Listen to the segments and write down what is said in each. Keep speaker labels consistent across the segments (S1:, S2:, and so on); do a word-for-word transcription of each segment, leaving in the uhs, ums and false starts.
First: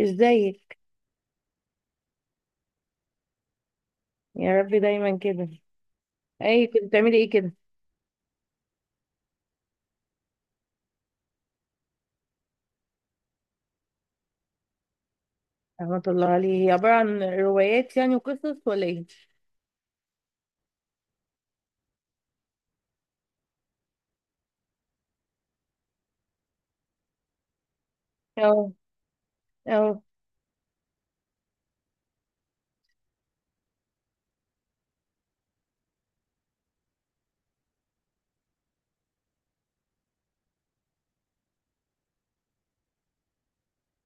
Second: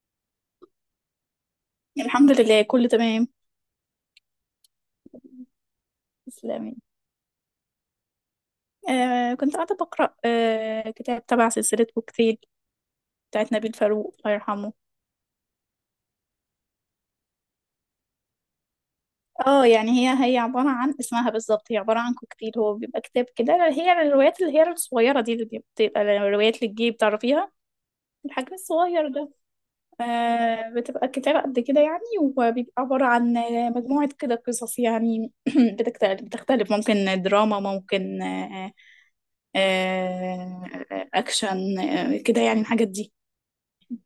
S1: ازيك؟
S2: الحمد لله، كله تمام.
S1: يا رب دايما كده. اي،
S2: تسلمي.
S1: كنت بتعملي ايه كده؟
S2: آه، كنت قاعدة بقرأ آه كتاب تبع سلسلة كوكتيل بتاعت نبيل فاروق، الله يرحمه.
S1: رحمة الله عليه. هي عبارة عن روايات يعني وقصص ولا ايه؟
S2: اه يعني هي هي عبارة عن، اسمها بالظبط هي عبارة عن كوكتيل. هو بيبقى كتاب كده، هي الروايات اللي هي الصغيرة دي، اللي بتبقى الروايات للجيب، تعرفيها؟ الحجم
S1: اه.
S2: الصغير ده.
S1: اه.
S2: آه بتبقى كتاب قد كده يعني، وبيبقى عبارة عن مجموعة كده قصص يعني. بتكت- بتختلف، ممكن دراما، ممكن آه، آه، اكشن، آه، كده يعني الحاجات دي.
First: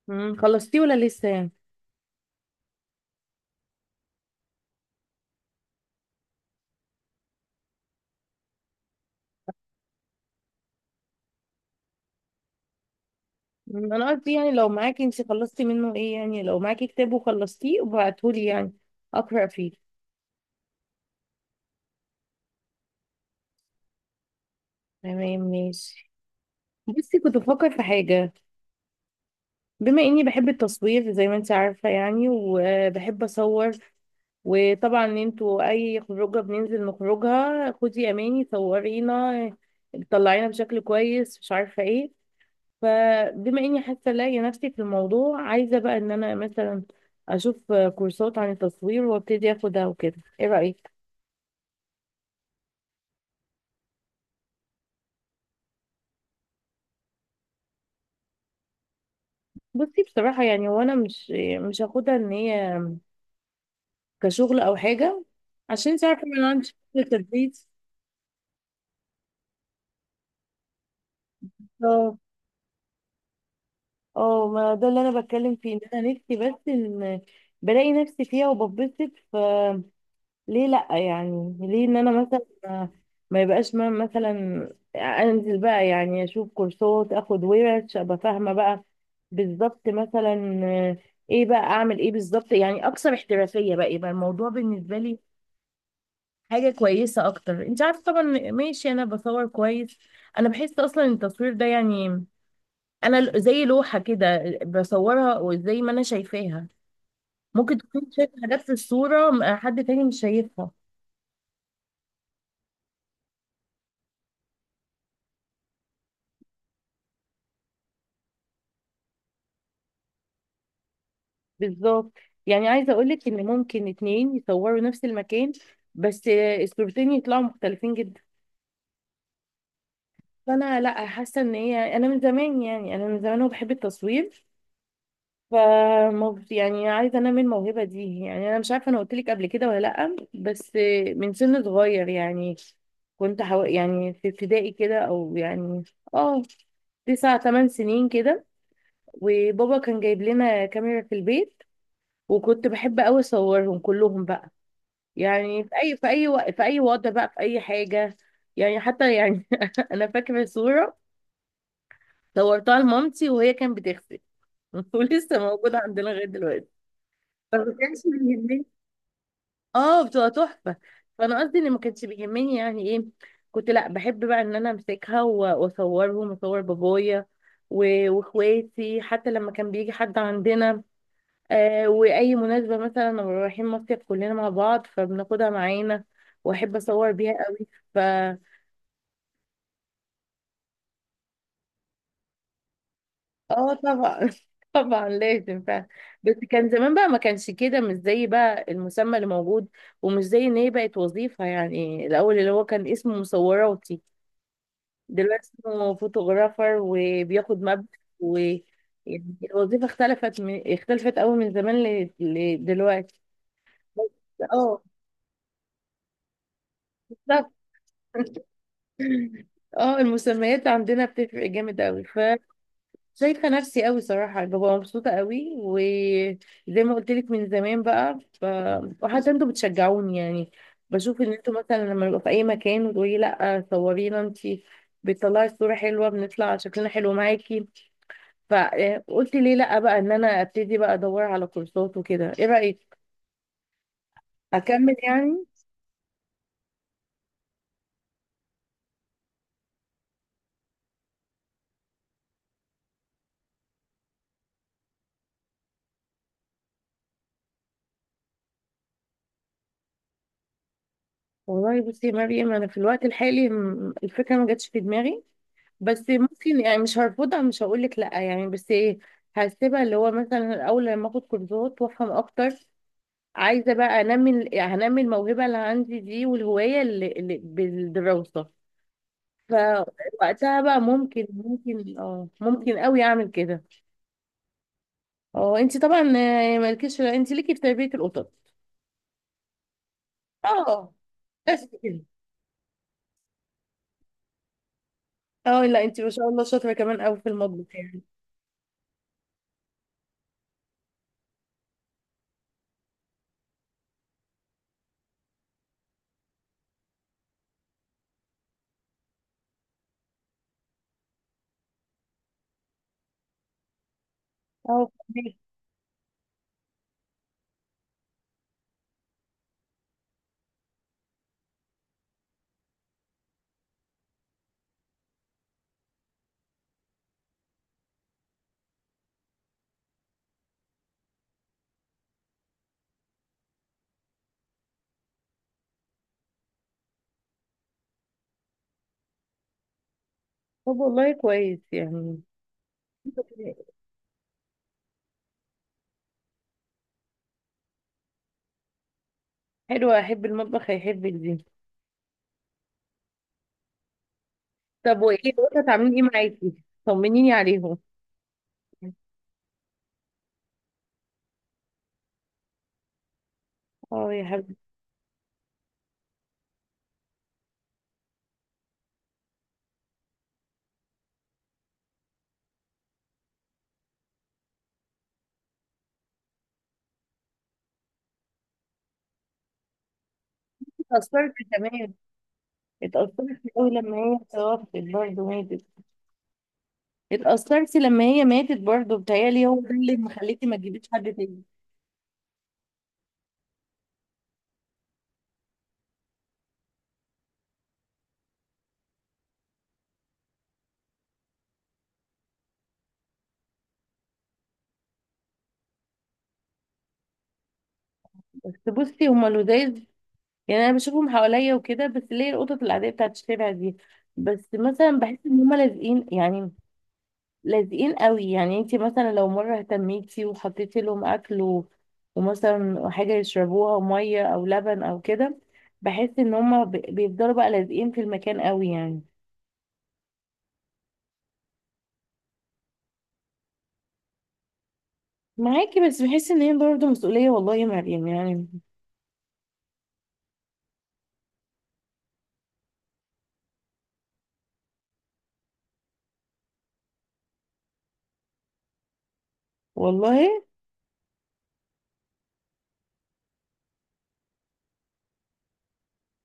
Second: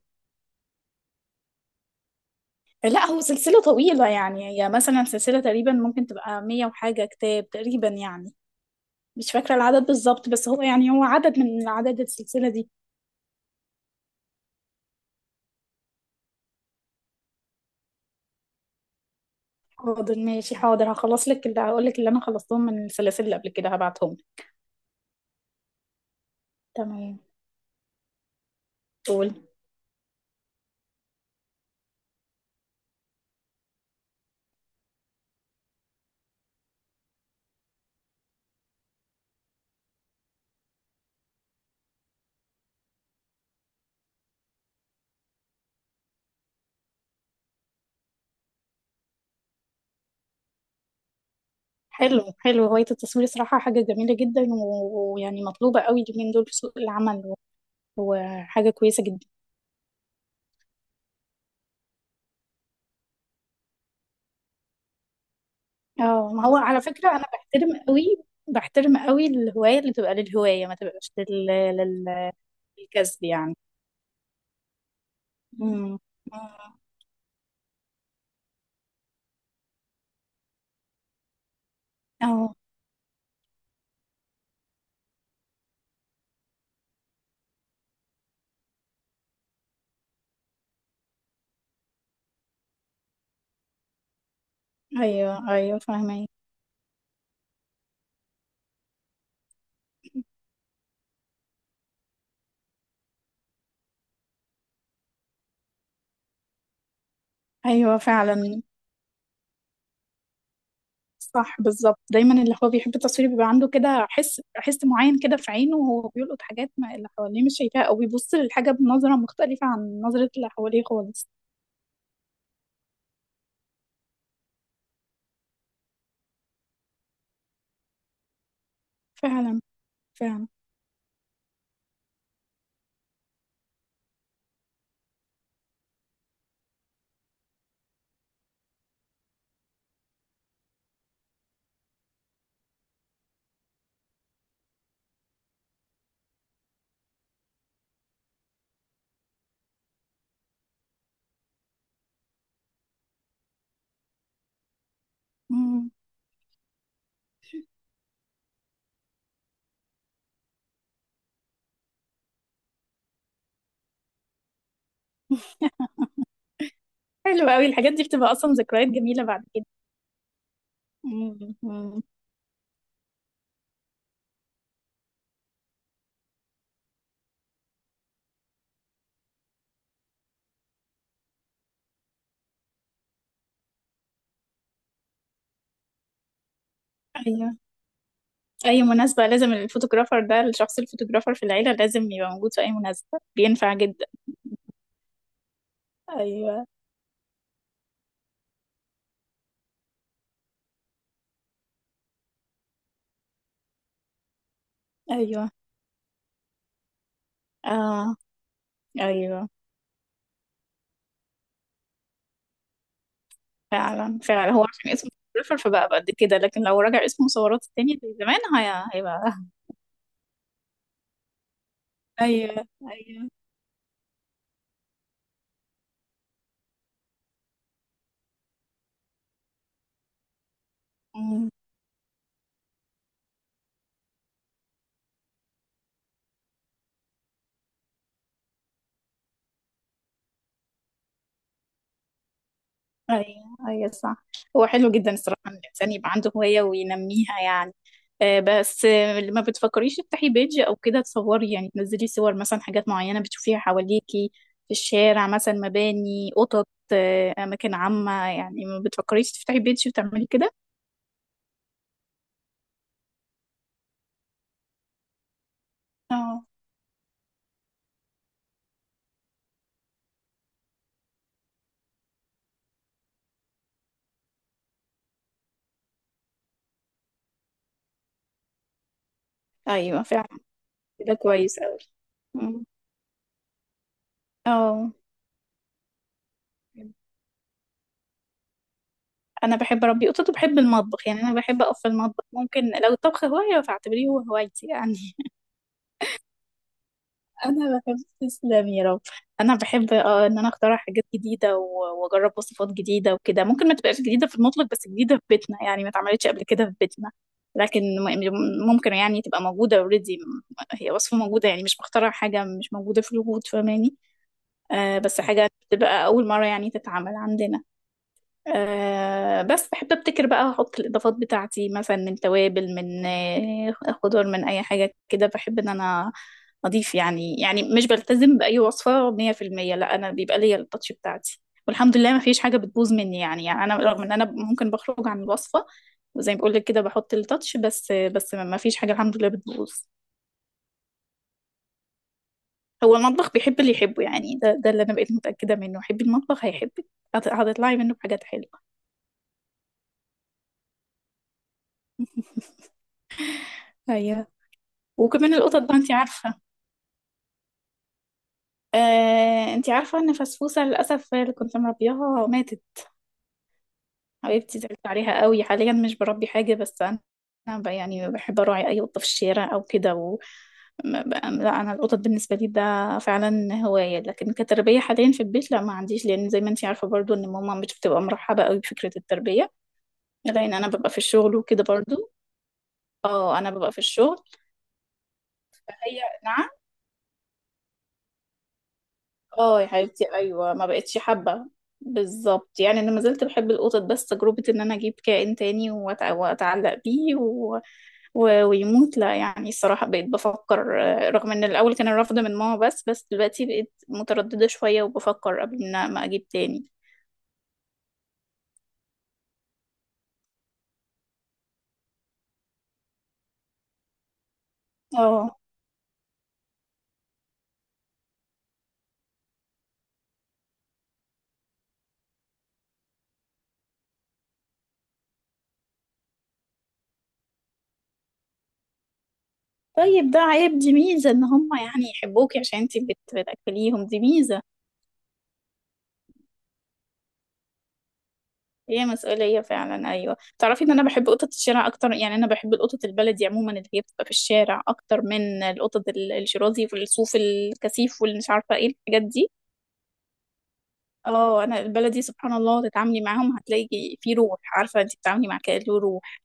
S1: أمم، خلصتيه ولا لسه يعني؟
S2: لا، هو سلسلة طويلة يعني. هي مثلا سلسلة تقريبا ممكن تبقى مية وحاجة كتاب تقريبا يعني. مش فاكرة العدد بالظبط، بس هو يعني هو عدد من عدد السلسلة دي.
S1: أمم، انا قصدي يعني لو معاكي، انت خلصتي منه ايه، يعني لو معاكي كتاب وخلصتيه وبعتهولي يعني اقرا فيه.
S2: حاضر ماشي حاضر، هخلص لك. اللي هقول لك اللي انا خلصتهم من السلاسل اللي قبل كده هبعتهم لك.
S1: تمام، ماشي.
S2: تمام.
S1: بصي، كنت بفكر في حاجة.
S2: قول.
S1: بما اني بحب التصوير زي ما انت عارفة يعني، وبحب اصور. وطبعا انتوا اي خروجه بننزل نخرجها، خدي اماني صورينا، طلعينا بشكل كويس، مش عارفه ايه. فبما اني حاسه الاقي نفسي في الموضوع، عايزه بقى ان انا مثلا اشوف كورسات عن التصوير وابتدي اخدها وكده، ايه رايك؟
S2: حلو حلو، هواية التصوير صراحة حاجة جميلة جدا، و- ويعني مطلوبة قوي اليومين دول في سوق العمل، وحاجة كويسة جدا.
S1: بصي، بصراحه يعني وانا مش مش هاخدها ان هي كشغل او حاجه، عشان انت عارفه
S2: اه،
S1: ان
S2: ما
S1: انا
S2: هو
S1: عندي
S2: على
S1: شغل
S2: فكرة انا
S1: تدريس.
S2: بحترم قوي بحترم قوي الهواية اللي تبقى للهواية، ما تبقاش لل... لل... للكسب يعني.
S1: اه، ما ده اللي انا بتكلم فيه ان
S2: امم.
S1: انا نفسي بس ان بلاقي نفسي فيها وببسط، ف ليه لا يعني، ليه ان انا مثلا
S2: اه.
S1: ما ما يبقاش، ما مثلا انزل بقى يعني اشوف كورسات، اخد ورش، ابقى فاهمه بقى بالظبط، مثلا آه، ايه بقى اعمل ايه بالظبط يعني، اكثر احترافيه بقى يبقى الموضوع بالنسبه لي
S2: ايوه ايوه، فاهمة.
S1: حاجه كويسه اكتر، انت عارفه طبعا. ماشي، انا بصور كويس. انا بحس اصلا التصوير ده يعني انا ل- زي لوحه كده بصورها وزي ما انا شايفاها. ممكن
S2: ايوه
S1: تكون شايف حاجات
S2: فعلا.
S1: في الصوره م- حد تاني مش شايفها.
S2: صح، بالظبط. دايما اللي هو بيحب التصوير بيبقى عنده كده حس حس معين كده في عينه، وهو بيلقط حاجات، ما اللي حواليه مش شايفاها، او بيبص للحاجه بنظره مختلفه عن نظره اللي حواليه خالص.
S1: بالظبط. يعني عايزه اقول لك ان ممكن اتنين يصوروا نفس المكان، بس الصورتين يطلعوا مختلفين جدا.
S2: فعلا. فعلا.
S1: فانا، لا، حاسه ان هي انا من زمان يعني، انا من زمان وبحب التصوير. فمو- يعني عايزه انمي الموهبه دي يعني، انا مش عارفه انا قلت لك قبل كده ولا لا، بس من سن صغير يعني كنت حو... يعني في ابتدائي كده او يعني، اه، تسع تمن سنين كده. وبابا كان جايب لنا كاميرا في البيت. وكنت بحب قوي اصورهم كلهم بقى، يعني في
S2: مم.
S1: اي في اي وق- في اي وضع بقى في اي حاجه. يعني حتى يعني انا فاكره صوره، صورتها لمامتي وهي كانت بتغسل. ولسه موجوده عندنا لغايه دلوقتي.
S2: حلو
S1: فما
S2: قوي، الحاجات دي
S1: كانش
S2: بتبقى اصلا
S1: بيهمني.
S2: ذكريات جميله بعد كده.
S1: اه، بتبقى تحفه. فانا
S2: مم.
S1: قصدي ان ما
S2: مم.
S1: كانش بيهمني يعني ايه، كنت لا بحب بقى ان انا امسكها و- واصورهم واصور بابايا و- واخواتي حتى لما كان بيجي حد عندنا. آه واي مناسبه مثلا لما رايحين مصيف كلنا مع بعض فبناخدها معانا، واحب اصور بيها
S2: أيوه.
S1: قوي. ف
S2: اي مناسبة لازم الفوتوغرافر ده، الشخص الفوتوغرافر في العيلة لازم يبقى موجود في اي مناسبة،
S1: اه،
S2: بينفع جدا.
S1: طبعا، طبعا لازم فعلا. بس
S2: ايوه.
S1: كان زمان بقى ما كانش كده، مش زي بقى المسمى اللي موجود، ومش زي ان هي بقت وظيفه يعني، الاول اللي هو كان اسمه مصوراتي.
S2: ايوه.
S1: دلوقتي هو فوتوغرافر وبياخد مبلغ.
S2: اه،
S1: و يعني
S2: ايوه،
S1: الوظيفة اختلفت من... اختلفت قوي من زمان ل... لدلوقتي. بس.
S2: فعلا فعلا. هو
S1: اه.
S2: عشان اسمه فوتوغرافر فبقى قد كده، لكن لو رجع اسمه
S1: بالظبط.
S2: مصورات التاني زي زمان هي- هيبقى
S1: اه، المسميات عندنا بتفرق جامد قوي.
S2: ايوه، ايوه.
S1: فشايفة نفسي قوي صراحة، ببقى مبسوطة قوي وزي ما قلت لك من زمان بقى ف... وحتى انتوا بتشجعوني يعني، بشوف ان انتوا مثلا لما نبقى في اي مكان وتقولي لا صورينا انتي، بتطلعي الصورة حلوة، بنطلع شكلنا حلو معاكي. فقلت ليه لا بقى ان انا ابتدي بقى ادور على كورسات وكده، ايه رايك؟
S2: ايوه، ايوه، صح. هو حلو
S1: اكمل
S2: جدا الصراحه،
S1: يعني.
S2: ان الانسان يبقى عنده هوايه وينميها يعني. آه، بس، آه، ما بتفكريش تفتحي بيج او كده؟ تصوري يعني تنزلي صور مثلا حاجات معينه بتشوفيها حواليكي، في الشارع مثلا مباني، قطط، آه، اماكن عامه يعني. ما بتفكريش تفتحي بيج وتعملي كده؟
S1: والله بصي يا مريم، انا في الوقت الحالي م- الفكره ما جاتش في دماغي. بس
S2: اه،
S1: ممكن يعني، مش هرفضها، مش هقول لك لا يعني، بس ايه، هسيبها اللي هو مثلا الاول لما اخد كورسات وافهم اكتر. عايزه بقى انمي ال- يعني هنمي الموهبه اللي عندي دي والهوايه اللي, اللي بالدراسه.
S2: ايوه فعلا.
S1: فوقتها بقى
S2: كده
S1: ممكن
S2: كويس قوي.
S1: ممكن اه ممكن قوي اعمل كده.
S2: اه.
S1: اه، انت طبعا، آه، مالكيش انت ليكي في تربية القطط.
S2: انا بحب اربي قطط وبحب
S1: اه،
S2: المطبخ، يعني انا بحب
S1: بس
S2: اقف في
S1: كده.
S2: المطبخ. ممكن لو الطبخ هوايه فاعتبريه هو هوايتي انا.
S1: اه، لا، انت ما شاء الله شاطرة كمان قوي في المطبخ
S2: انا بحب،
S1: يعني.
S2: تسلم يا رب. انا بحب اه ان انا اخترع حاجات جديده و- واجرب وصفات جديده وكده. ممكن ما تبقاش جديده في المطلق، بس جديده في بيتنا يعني، ما اتعملتش قبل كده في بيتنا. لكن م- يعني ممكن يعني تبقى موجوده اوريدي، هي وصفه موجوده يعني، مش بخترع حاجه مش موجوده في الوجود، فاهماني؟
S1: اه،
S2: آه بس
S1: فهمك.
S2: حاجه تبقى اول مره يعني تتعمل عندنا. آه بس بحب ابتكر بقى، احط الاضافات بتاعتي مثلا من توابل، من آه، خضار، من اي حاجه كده. بحب ان انا اضيف، يعني يعني مش بلتزم باي وصفه مية في المية. لا، انا بيبقى ليا التاتش بتاعتي. والحمد لله ما فيش حاجه بتبوظ مني يعني, يعني انا رغم ان انا ممكن بخرج عن الوصفه، وزي ما بقول لك كده بحط التاتش، بس بس ما فيش حاجه الحمد لله بتبوظ.
S1: طب، والله كويس يعني.
S2: هو المطبخ بيحب اللي يحبه يعني، ده ده اللي انا بقيت متاكده منه، حبي المطبخ هيحبك، هت- هتطلعي منه بحاجات حلوه.
S1: حلوة احب المطبخ هيحبك دي.
S2: ايوه.
S1: طب، وايه
S2: وكمان القطط
S1: القطط
S2: بقى، انت
S1: عاملين ايه
S2: عارفه.
S1: معاكي؟ طمنيني عليهم.
S2: آه، انتي عارفة ان فسفوسة للأسف اللي كنت مربياها ماتت.
S1: اه، يا
S2: حبيبتي،
S1: حبيبتي.
S2: زعلت عليها قوي. حاليا مش بربي حاجة، بس أنا أنا ب- يعني بحب أراعي أي قطة في الشارع أو كده و ما ب- لا، أنا القطط بالنسبة لي ده فعلا هواية، لكن كتربية حاليا في البيت لا ما عنديش، لأن زي ما انتي عارفة برضو ان ماما مش بتبقى مرحبة قوي بفكرة التربية، لأن أنا ببقى في
S1: اتأثرت
S2: الشغل وكده
S1: كمان.
S2: برضو. اه،
S1: اتأثرت
S2: أنا
S1: قوي
S2: ببقى في
S1: لما
S2: الشغل
S1: هي توفت برضه، ماتت.
S2: فهي، نعم.
S1: اتأثرتي لما هي ماتت برضه، بتهيألي هو
S2: اه يا
S1: ده اللي
S2: حبيبتي،
S1: مخليكي
S2: ايوه
S1: ما
S2: ما
S1: تجيبيش
S2: بقتش
S1: حد تاني.
S2: حابه. بالظبط يعني، انا ما زلت بحب القطط، بس تجربه ان انا اجيب كائن تاني وأتع- واتعلق بيه و... و... ويموت، لا يعني الصراحه بقيت بفكر. آه، رغم ان الاول كان الرفض من ماما، بس بس دلوقتي بقيت متردده شويه وبفكر قبل ان ما اجيب تاني.
S1: بس بصي، هما لذاذ. يعني انا بشوفهم حواليا وكده، بس ليه القطط العاديه بتاعت الشارع دي، بس مثلا بحس
S2: اه،
S1: ان هما لازقين يعني، لازقين قوي. يعني انت مثلا لو مره اهتميتي وحطيتي لهم اكل و- ومثلا حاجه يشربوها ميه او لبن او كده، بحس ان هما ب- بيفضلوا بقى لازقين في المكان قوي يعني.
S2: طيب، ده عيب. دي ميزه ان هم يعني يحبوكي عشان انتي بت... بتاكليهم، دي ميزه.
S1: معاكي، بس بحس ان هي برضه مسؤوليه، والله يا مريم يعني.
S2: هي مسؤولية فعلا، أيوة. تعرفي إن أنا بحب قطط الشارع أكتر، يعني أنا بحب القطط البلدي عموما، اللي هي بتبقى في الشارع، أكتر من القطط ال- الشرازي والصوف الكثيف واللي مش عارفة إيه الحاجات دي.
S1: والله.
S2: اه، أنا البلدي سبحان الله تتعاملي معاهم هتلاقي في روح، عارفة أنت بتتعاملي مع كائن له روح.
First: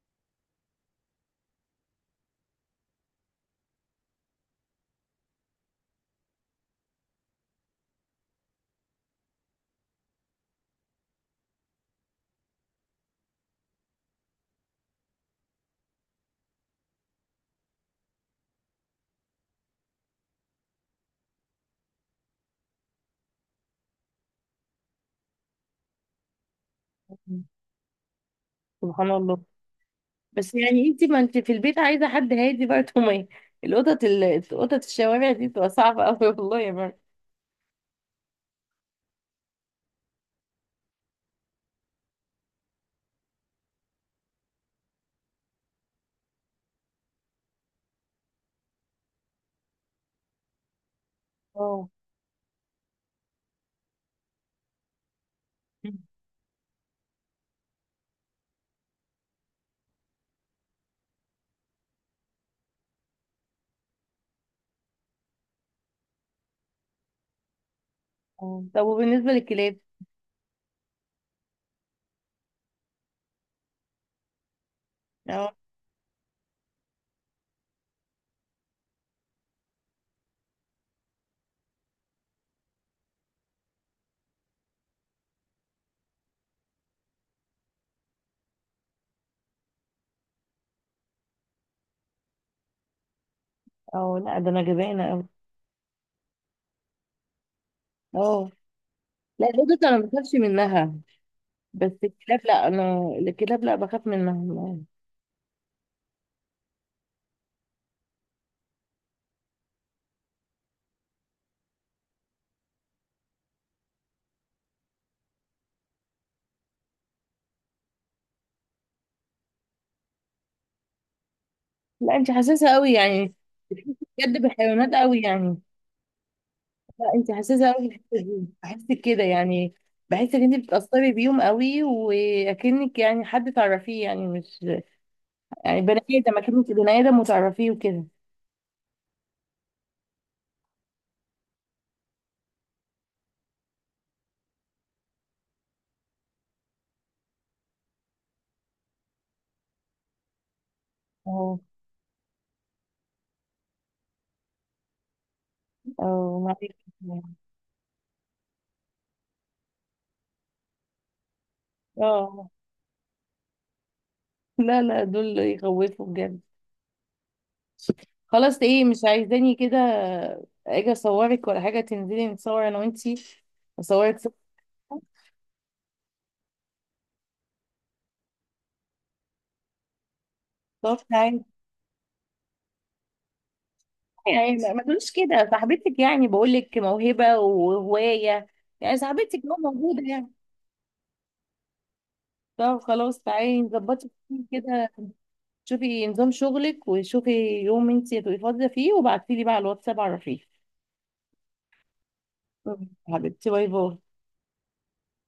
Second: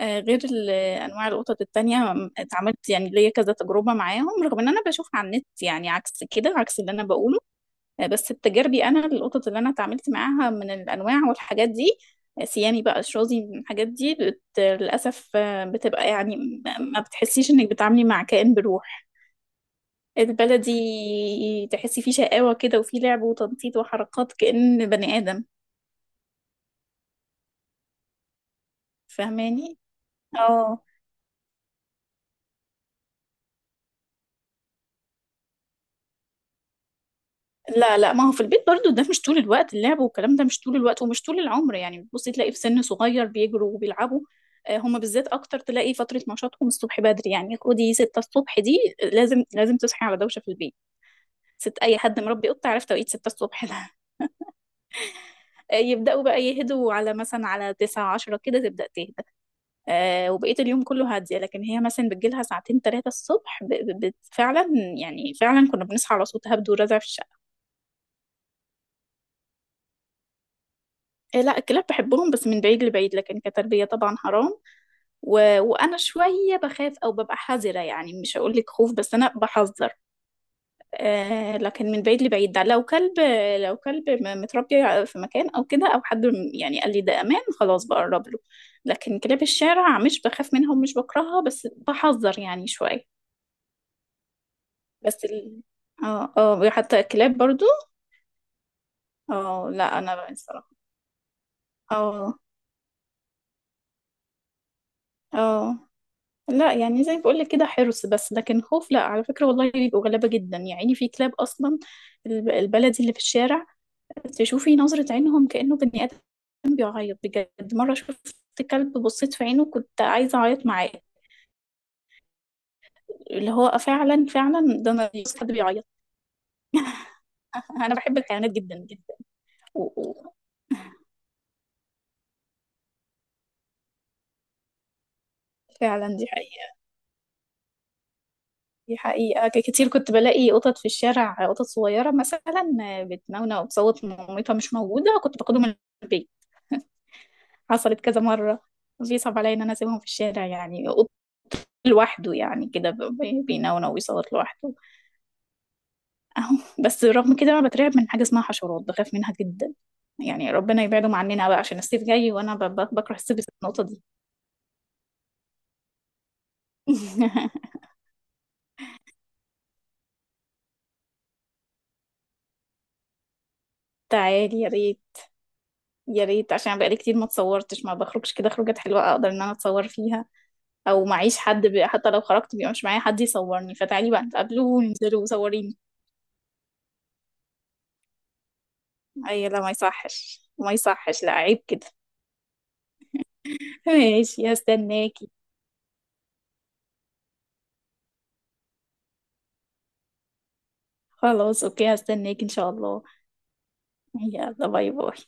S2: آه غير ال- أنواع القطط التانية، م- اتعاملت يعني ليا كذا تجربة معاهم، رغم إن أنا بشوفها على النت يعني عكس كده، عكس اللي أنا بقوله. آه، بس بتجاربي انا، القطط اللي انا اتعاملت معاها من الانواع والحاجات دي، آه، سيامي بقى، شرازي، من الحاجات دي بت... للاسف، آه، بتبقى يعني م- ما بتحسيش انك بتعاملي مع كائن بروح. البلدي تحسي فيه شقاوة كده، وفيه لعب وتنطيط وحركات كأن بني آدم،
S1: سبحان الله.
S2: فاهماني؟
S1: بس
S2: اه.
S1: يعني انت، ما انت في البيت عايزه حد هادي برضه، ما القطط ال- قطط الشوارع دي بتبقى صعبه قوي، والله يا مرة.
S2: لا، لا، ما هو في البيت برضو ده مش طول الوقت اللعب والكلام، ده مش طول الوقت ومش طول العمر يعني، بتبصي تلاقي في سن صغير بيجروا وبيلعبوا. آه، هما بالذات اكتر تلاقي فترة نشاطهم الصبح بدري يعني، خدي ستة الصبح دي لازم لازم تصحي على دوشة في البيت. ست
S1: اه.
S2: اي حد مربي قطة عارف توقيت ستة الصبح ده. آه، يبدأوا بقى يهدوا على، مثلا على تسعة عشرة كده تبدأ تهدى. آه، وبقية اليوم كله هادية، لكن هي مثلا بتجيلها ساعتين ثلاثة الصبح ب- ب- بت- فعلا، يعني فعلا كنا بنصحى على صوت هبد ورزع في الشقة.
S1: اه. طب، وبالنسبه للكلاب؟
S2: آه، لا، الكلاب بحبهم بس من بعيد لبعيد، لكن كتربية طبعا حرام،
S1: اه.
S2: و... وأنا شوية بخاف أو ببقى حذرة، يعني مش هقولك خوف، بس أنا بحذر. آه لكن من بعيد لبعيد، ده لو كلب. لو كلب م- متربي في مكان أو كده، أو حد م- يعني قال لي ده أمان خلاص بقرب له. لكن كلاب الشارع مش بخاف منهم، مش بكرهها بس بحذر يعني شوية.
S1: اه. لا، ده انا جبانه
S2: بس
S1: قوي.
S2: ال... اه، اه، حتى الكلاب برضو.
S1: اه، لا،
S2: اه،
S1: القطط انا
S2: لا،
S1: ما
S2: أنا بقى
S1: بخافش
S2: الصراحة.
S1: منها. بس
S2: اه.
S1: الكلاب، لا، انا الكلاب لا بخاف منها.
S2: اه، لا، يعني زي ما بقولك كده حرص بس، لكن خوف لا على فكرة، والله بيبقوا غلابة جدا يعني، في كلاب أصلا الب- البلدي اللي في الشارع، تشوفي نظرة عينهم كأنه بني آدم، بيعيط بجد. مرة شفت كلب بصيت في عينه كنت عايزة أعيط معاه،
S1: لا، انت حساسه قوي يعني.
S2: اللي هو
S1: بتحسي
S2: فعلا
S1: بجد
S2: فعلا، ده
S1: بالحيوانات
S2: أنا
S1: قوي
S2: بس حد
S1: يعني.
S2: بيعيط.
S1: لا، انت حساسه قوي في
S2: أنا بحب
S1: الحتة دي.
S2: الحيوانات جدا
S1: بحسك
S2: جدا
S1: كده يعني.
S2: و- و-
S1: بحس ان انت بتتاثري بيهم قوي واكنك يعني حد تعرفيه، يعني مش، يعني بني
S2: فعلا دي
S1: ادم، اكنك
S2: حقيقة،
S1: بني ادم وتعرفيه وكده.
S2: دي حقيقة، ك- كتير كنت بلاقي قطط في الشارع، قطط صغيرة مثلا بتنونة وبصوت مامتها مش موجودة، كنت باخدهم البيت، حصلت كذا مرة. بيصعب عليا ان انا اسيبهم في الشارع، يعني قط
S1: اه.
S2: لوحده يعني كده ب- ب- بينونو ويصوت لوحده.
S1: اه.
S2: اهو. بس
S1: معلش.
S2: رغم كده انا بترعب من حاجة اسمها حشرات، بخاف منها جدا، يعني ربنا يبعدهم عننا بقى، عشان الصيف جاي
S1: اه،
S2: وانا ب- ب- بكره الصيف بسبب النقطة دي.
S1: لا، لا، دول يخوفوا بجد. خلاص، ايه مش عايزاني كده؟ اجي اصورك ولا حاجه؟ تنزلي نتصور انا وانتي؟ اصورك صور.
S2: تعالي يا ريت، يا ريت، عشان بقالي كتير ما اتصورتش، ما بخرجش كده خروجات حلوة اقدر ان انا اتصور فيها،
S1: طب
S2: او معيش
S1: تعالي،
S2: حد بي... حتى لو خرجت بيبقى مش معايا حد يصورني، فتعالي بقى
S1: يعني ما
S2: نتقابلوا
S1: ما تقوليش
S2: وننزلوا
S1: كده،
S2: وصوريني.
S1: صاحبتك يعني بقول لك موهبه وهوايه، يعني صاحبتك
S2: اي، لا،
S1: هو
S2: ما
S1: موجوده يعني.
S2: يصحش ما يصحش، لا عيب كده.
S1: طب خلاص تعالي نظبطي
S2: ماشي،
S1: كده،
S2: هستناكي.
S1: شوفي نظام شغلك وشوفي يوم انتي هتبقي فاضيه فيه، وبعتيلي بقى على الواتساب عرفيني.
S2: خلاص اوكي، هستناكي ان شاء الله.
S1: حبيبتي، باي باي.
S2: يلا، باي باي.